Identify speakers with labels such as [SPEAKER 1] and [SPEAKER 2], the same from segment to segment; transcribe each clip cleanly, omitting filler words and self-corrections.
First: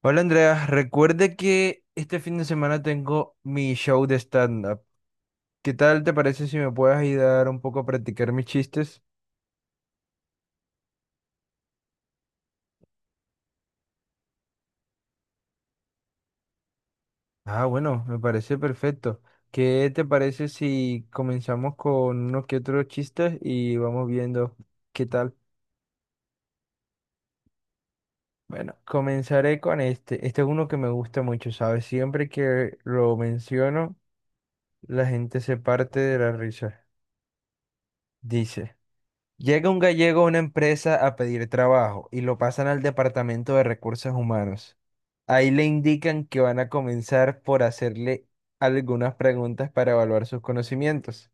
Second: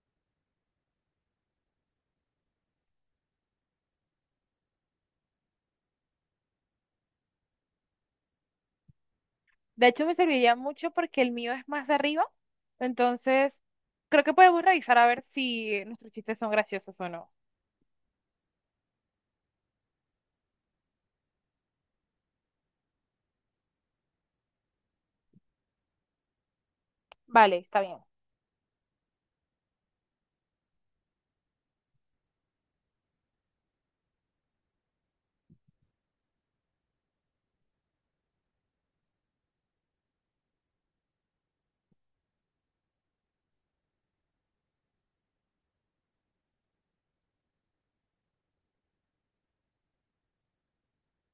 [SPEAKER 1] Hola Andrea, recuerde que este fin de semana tengo mi show de stand-up. ¿Qué tal te parece si me puedes ayudar un poco a practicar mis chistes?
[SPEAKER 2] De hecho, me serviría mucho porque el mío es más arriba. Entonces, creo que podemos revisar a ver si nuestros chistes son graciosos o no.
[SPEAKER 1] Ah, bueno, me parece perfecto. ¿Qué te parece si comenzamos con unos que otros chistes y vamos viendo qué tal?
[SPEAKER 2] Vale, está bien.
[SPEAKER 1] Bueno, comenzaré con este. Este es uno que me gusta mucho, ¿sabes? Siempre que lo menciono, la gente se parte de la risa. Dice. Llega un gallego a una empresa a pedir trabajo y lo pasan al departamento de recursos humanos. Ahí le indican que van a comenzar por hacerle algunas preguntas para evaluar sus conocimientos.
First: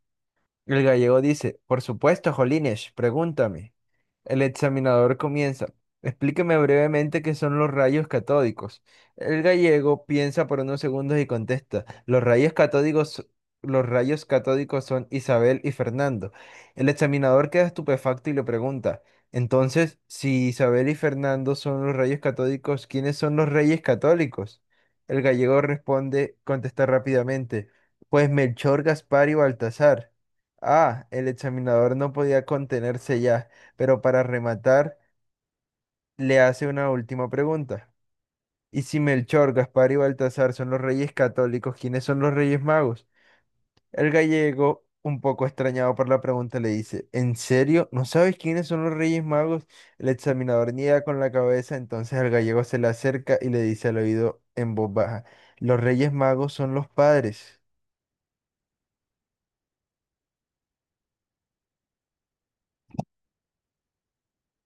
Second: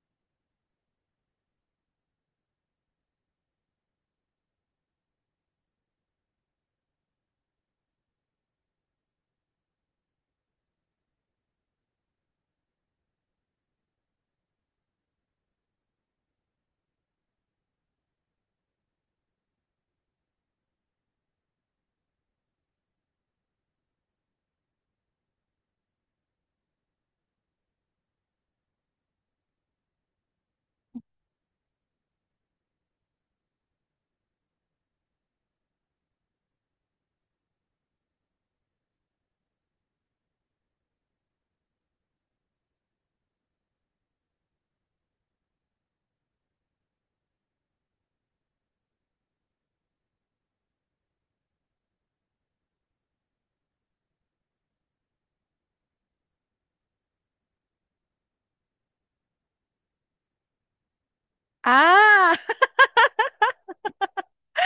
[SPEAKER 1] El gallego dice, por supuesto, Jolines, pregúntame. El examinador comienza, explíqueme brevemente qué son los rayos catódicos. El gallego piensa por unos segundos y contesta, los rayos catódicos son Isabel y Fernando. El examinador queda estupefacto y le pregunta, entonces, si Isabel y Fernando son los rayos catódicos, ¿quiénes son los reyes católicos? El gallego responde, contesta rápidamente, pues Melchor, Gaspar y Baltasar. Ah, el examinador no podía contenerse ya, pero para rematar, le hace una última pregunta. ¿Y si Melchor, Gaspar y Baltasar son los reyes católicos, quiénes son los reyes magos? El gallego, un poco extrañado por la pregunta, le dice, ¿en serio? ¿No sabes quiénes son los reyes magos? El examinador niega con la cabeza, entonces el gallego se le acerca y le dice al oído en voz baja, los reyes magos son los padres.
[SPEAKER 2] Ah,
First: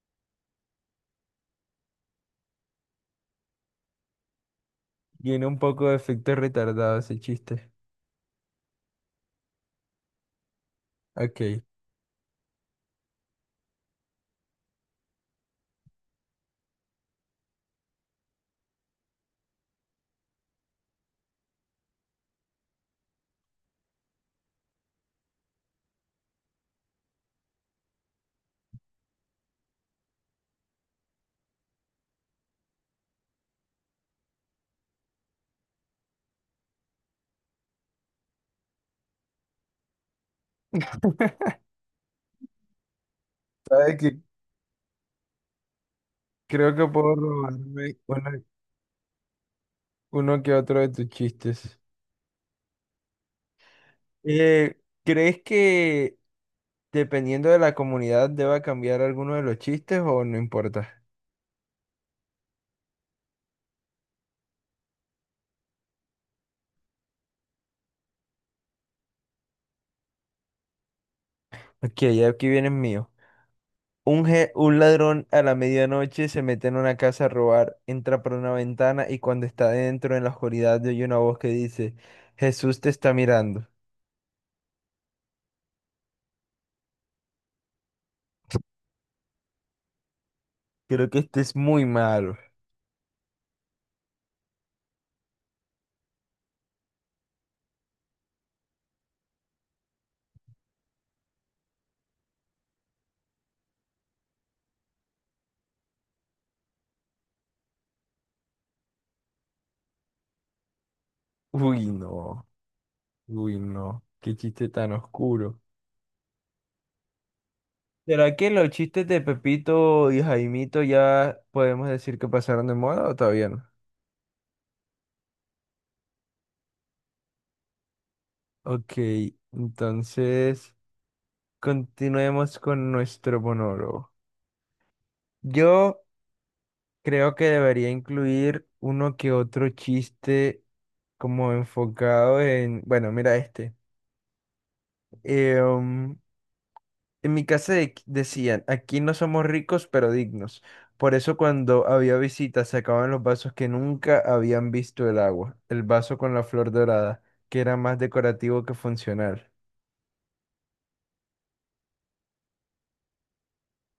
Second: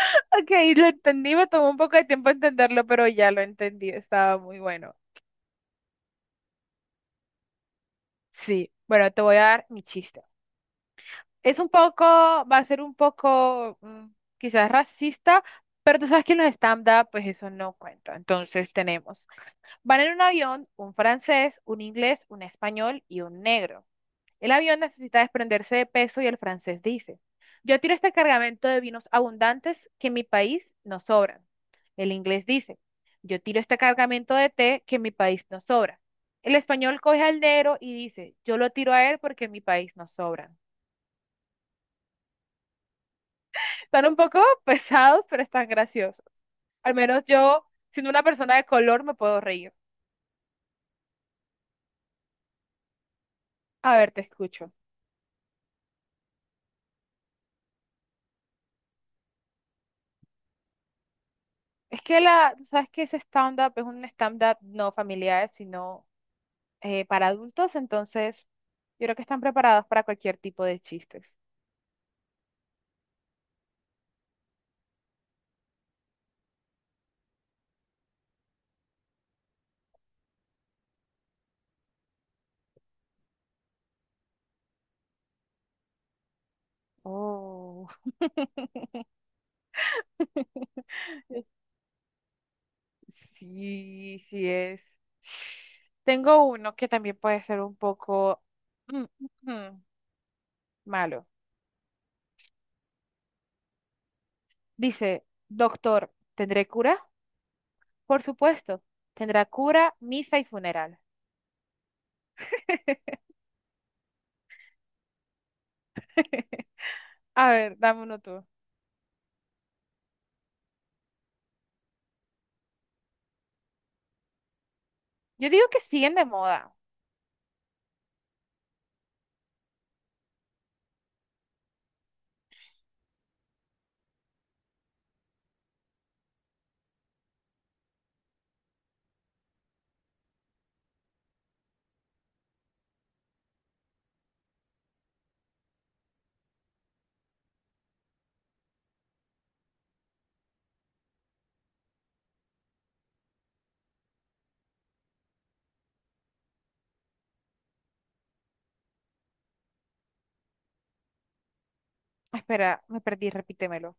[SPEAKER 2] ok, lo entendí, me tomó un poco de tiempo entenderlo, pero ya lo entendí, estaba muy bueno.
[SPEAKER 1] Tiene un poco de efecto retardado ese chiste.
[SPEAKER 2] Sí, bueno, te voy a dar mi chiste. Es
[SPEAKER 1] Ok.
[SPEAKER 2] un poco, va a ser un poco quizás racista, pero tú sabes que en los stand-up pues eso no cuenta. Entonces tenemos, van en un avión un francés, un inglés, un español y un negro. El avión necesita desprenderse de peso y el francés dice, yo tiro este cargamento de vinos abundantes que en mi país no sobran. El inglés dice, yo tiro este cargamento de té que en mi país no sobra. El español coge al negro y dice, yo lo tiro a él porque en mi país no sobran.
[SPEAKER 1] ¿Sabes
[SPEAKER 2] Están un
[SPEAKER 1] qué?
[SPEAKER 2] poco pesados, pero están graciosos.
[SPEAKER 1] Creo que
[SPEAKER 2] Al
[SPEAKER 1] puedo
[SPEAKER 2] menos yo,
[SPEAKER 1] robarme
[SPEAKER 2] siendo una
[SPEAKER 1] una-
[SPEAKER 2] persona de color, me puedo reír.
[SPEAKER 1] uno que otro de tus chistes.
[SPEAKER 2] A ver, te escucho.
[SPEAKER 1] Eh, ¿Crees que dependiendo de la comunidad deba cambiar alguno de los chistes o no importa?
[SPEAKER 2] Es que la, tú sabes que ese stand-up es un stand-up no familiar, sino para adultos, entonces yo creo que están preparados para cualquier tipo de chistes.
[SPEAKER 1] Ok, aquí viene el mío. Un ladrón a la medianoche se mete en una casa a robar, entra por una ventana y cuando está dentro en la oscuridad oye una voz que dice, Jesús te está mirando.
[SPEAKER 2] Oh,
[SPEAKER 1] Creo que este es muy malo.
[SPEAKER 2] Sí, sí es. Tengo uno que también puede ser un poco mm, mm, mm, malo. Dice, doctor, ¿tendré cura? Por supuesto, tendrá cura, misa y funeral.
[SPEAKER 1] Uy, no. Uy, no. Qué chiste tan oscuro.
[SPEAKER 2] A ver, dame uno
[SPEAKER 1] ¿Será
[SPEAKER 2] tú.
[SPEAKER 1] que los chistes de Pepito y Jaimito ya podemos decir que pasaron de moda o todavía no?
[SPEAKER 2] Yo digo que siguen de moda.
[SPEAKER 1] Ok, entonces continuemos con nuestro monólogo. Yo creo que debería incluir uno que otro chiste como enfocado en, bueno, mira este. em, En mi decían, aquí no somos ricos, pero dignos. Por eso cuando había visitas sacaban los vasos que nunca habían visto el agua, el vaso con la flor dorada, que era más decorativo que funcional.
[SPEAKER 2] Espera, me perdí, repítemelo.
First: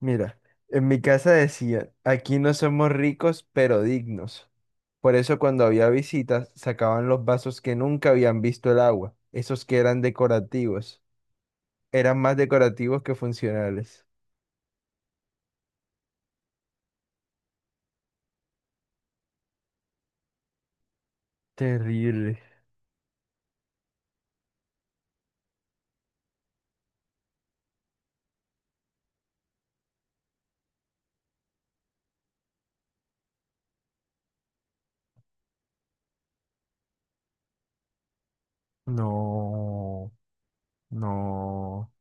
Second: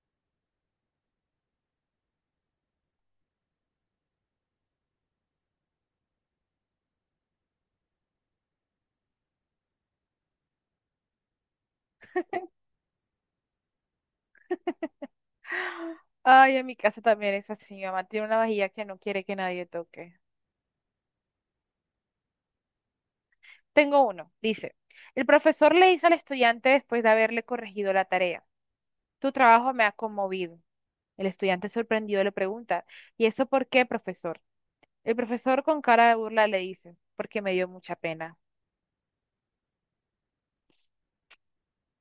[SPEAKER 1] Mira, en mi casa decían, aquí no somos ricos, pero dignos. Por eso cuando había visitas sacaban los vasos que nunca habían visto el agua, esos que eran decorativos, eran más decorativos que funcionales.
[SPEAKER 2] Ay, en mi casa también es así. Mi mamá tiene una vajilla que no quiere que nadie toque.
[SPEAKER 1] Terrible.
[SPEAKER 2] Tengo uno. Dice, el profesor le hizo al estudiante después de haberle corregido la tarea. Tu trabajo me ha conmovido. El estudiante sorprendido le pregunta, ¿y eso por qué, profesor? El profesor con cara de burla le dice, porque me dio mucha pena.
[SPEAKER 1] No, no.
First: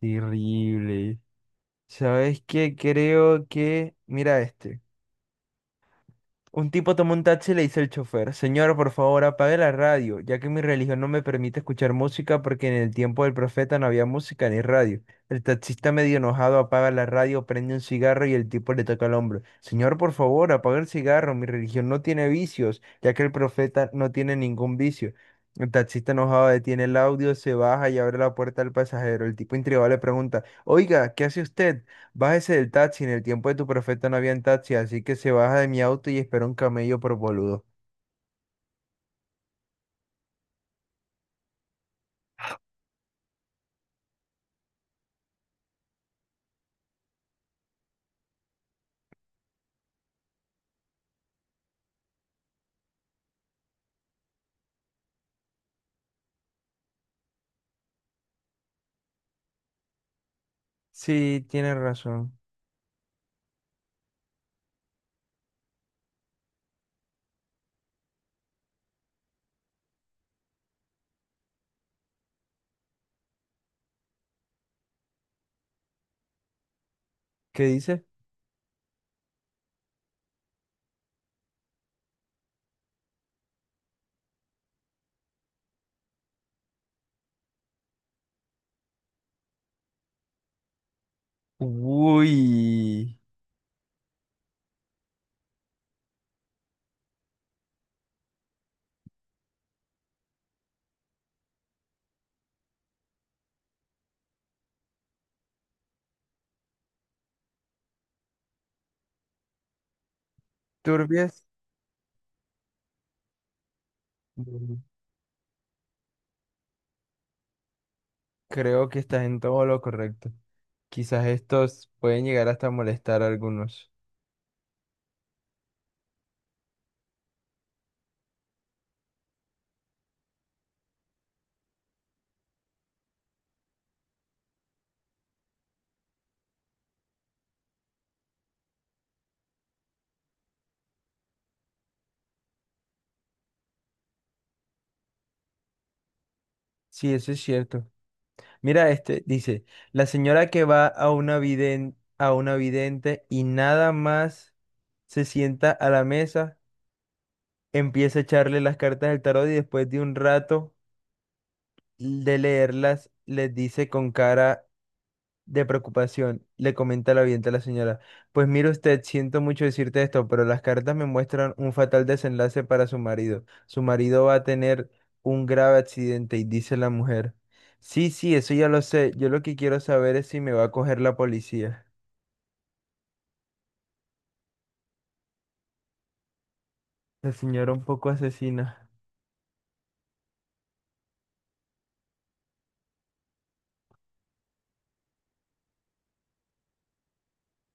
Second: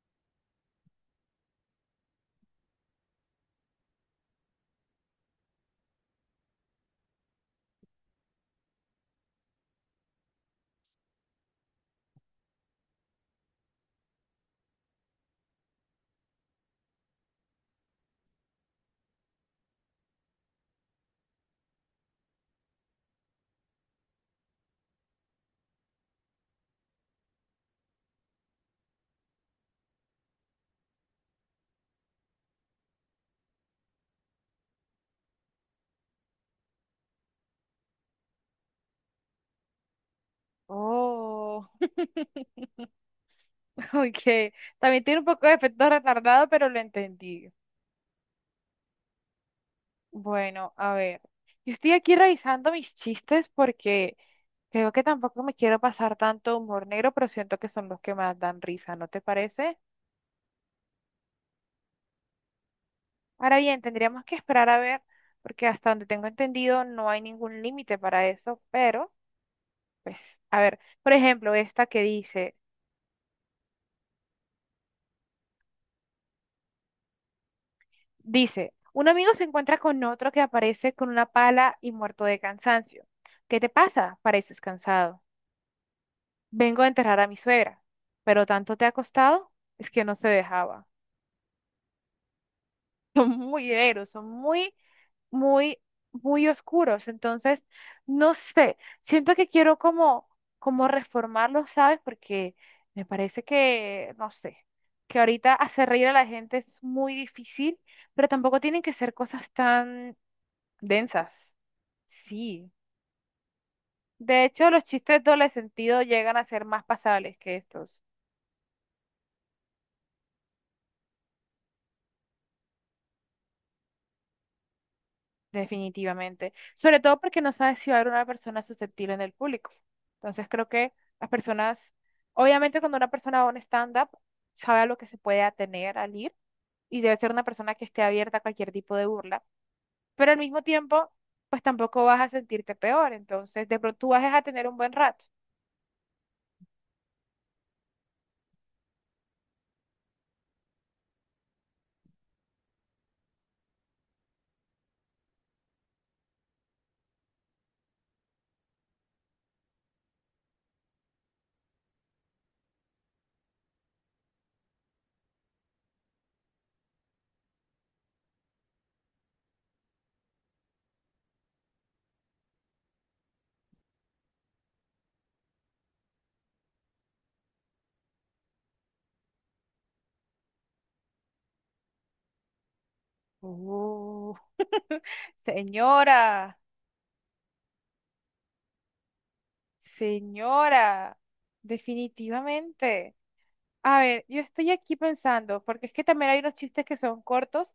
[SPEAKER 1] Terrible. ¿Sabes qué? Creo que, mira este. Un tipo tomó un taxi y le dice al chofer, señor, por favor, apague la radio, ya que mi religión no me permite escuchar música porque en el tiempo del profeta no había música ni radio. El taxista medio enojado apaga la radio, prende un cigarro y el tipo le toca el hombro. Señor, por favor, apague el cigarro, mi religión no tiene vicios, ya que el profeta no tiene ningún vicio. El taxista enojado detiene el audio, se baja y abre la puerta al pasajero. El tipo intrigado le pregunta, oiga, ¿qué hace usted? Bájese del taxi, en el tiempo de tu profeta no había taxi, así que se baja de mi auto y espera un camello por boludo.
[SPEAKER 2] Oh, ok. También tiene un poco de efecto retardado, pero lo entendí. Bueno, a ver. Yo estoy aquí revisando mis chistes porque... Creo que tampoco me quiero pasar tanto humor negro, pero siento que son los que más dan risa, ¿no te parece?
[SPEAKER 1] Sí, tienes razón.
[SPEAKER 2] Ahora bien, tendríamos que esperar a ver, porque hasta donde tengo entendido no hay ningún límite para eso, pero, pues, a ver, por ejemplo, esta que dice,
[SPEAKER 1] ¿Qué dice?
[SPEAKER 2] dice, un amigo se encuentra con otro que aparece con una pala y muerto de cansancio. ¿Qué te pasa? Pareces cansado. Vengo a enterrar a mi suegra, pero tanto te ha costado, es que no se dejaba.
[SPEAKER 1] Uy,
[SPEAKER 2] Son muy negros, son muy, muy oscuros. Entonces, no sé, siento que quiero como reformarlos, ¿sabes? Porque me parece que, no sé, que ahorita hacer reír a la gente es muy difícil, pero tampoco tienen que ser cosas tan densas.
[SPEAKER 1] turbias.
[SPEAKER 2] Sí. De hecho,
[SPEAKER 1] Mm,
[SPEAKER 2] los chistes doble sentido llegan a ser más pasables que estos.
[SPEAKER 1] creo que estás en todo lo correcto. Quizás estos pueden llegar hasta molestar a algunos.
[SPEAKER 2] Definitivamente. Sobre todo porque no sabes si va a haber una persona susceptible en el público. Entonces creo que las personas, obviamente cuando una persona va a un stand-up, sabe a lo que se puede atener al ir y debe ser una persona que esté abierta a cualquier tipo de burla. Pero al mismo tiempo, pues tampoco vas a sentirte peor. Entonces de pronto tú vas a tener un buen rato.
[SPEAKER 1] Sí, eso es cierto. Mira, este dice, la señora que va a una a una vidente y nada más se sienta a la mesa, empieza a echarle las cartas del tarot y después de un rato de leerlas, les dice con cara de preocupación, le comenta la vidente a la señora, pues mire usted, siento mucho decirte esto, pero las cartas me muestran un fatal desenlace para su marido. Su marido va a tener un grave accidente, y dice la mujer. Sí, sí, eso ya lo sé. Yo lo que quiero saber es si me va a coger la policía.
[SPEAKER 2] Oh. Señora,
[SPEAKER 1] La señora un poco asesina.
[SPEAKER 2] señora, definitivamente. A ver, yo estoy aquí pensando, porque es que también hay unos chistes que son cortos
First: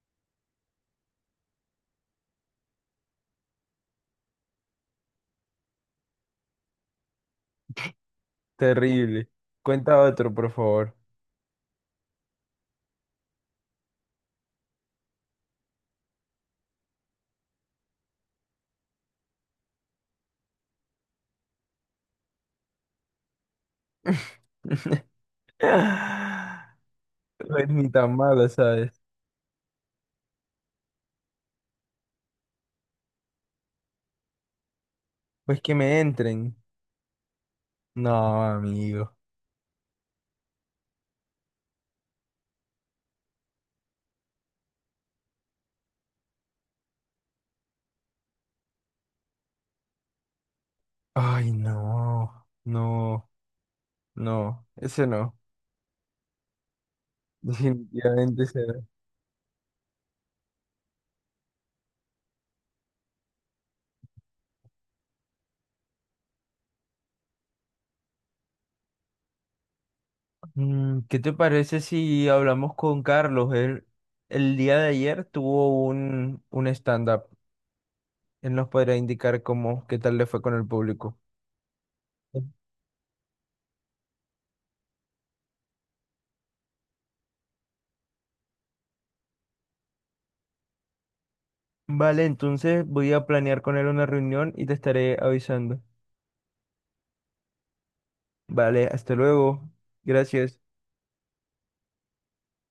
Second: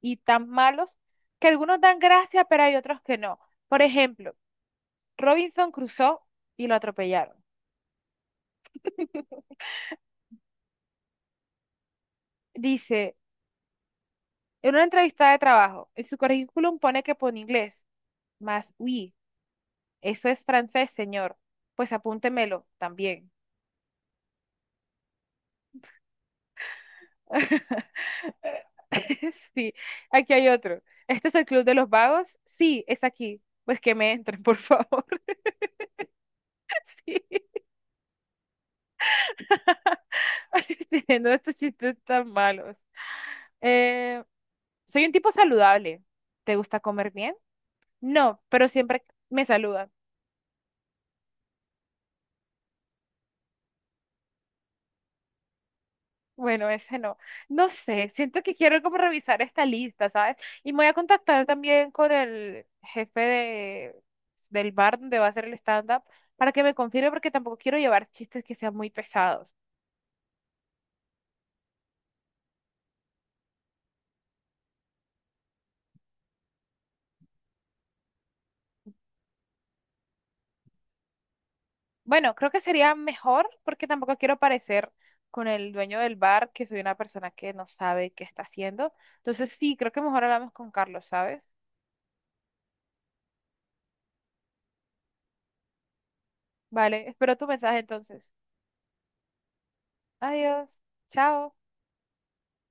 [SPEAKER 2] y tan malos que algunos dan gracia, pero hay otros que no. Por ejemplo, Robinson cruzó y lo atropellaron.
[SPEAKER 1] Terrible. Cuenta otro, por favor.
[SPEAKER 2] Dice, en una entrevista de trabajo, en su currículum pone que pone inglés, más oui, eso es francés, señor. Pues apúntemelo también.
[SPEAKER 1] No es ni tan malo, ¿sabes?
[SPEAKER 2] Sí, aquí hay otro. ¿Este es el Club de los Vagos? Sí, es aquí. Pues que me entren, por favor.
[SPEAKER 1] Pues que me entren. No, amigo.
[SPEAKER 2] teniendo estos chistes tan malos. Eh, soy un tipo saludable. ¿Te gusta comer bien? No, pero siempre me saludan.
[SPEAKER 1] Ay, no, no, no, ese no.
[SPEAKER 2] Bueno, ese no. No sé,
[SPEAKER 1] Definitivamente
[SPEAKER 2] siento que
[SPEAKER 1] ese
[SPEAKER 2] quiero
[SPEAKER 1] no.
[SPEAKER 2] como revisar esta lista, ¿sabes? Y me voy a contactar también con el jefe de, del bar donde va a hacer el stand-up para que me confirme porque tampoco quiero llevar chistes que sean muy pesados.
[SPEAKER 1] Mm, ¿qué te parece si hablamos con Carlos? Él el día de ayer tuvo un stand-up. Él nos podrá indicar cómo, qué tal le fue con el público.
[SPEAKER 2] Bueno, creo que sería mejor porque tampoco quiero parecer con el dueño del bar que soy una persona que no sabe qué está haciendo. Entonces sí, creo que mejor hablamos con Carlos, ¿sabes?
[SPEAKER 1] Vale, entonces voy a planear con él una reunión y te estaré avisando.
[SPEAKER 2] Vale, espero tu mensaje entonces.
[SPEAKER 1] Vale, hasta luego. Gracias.
[SPEAKER 2] Adiós, chao.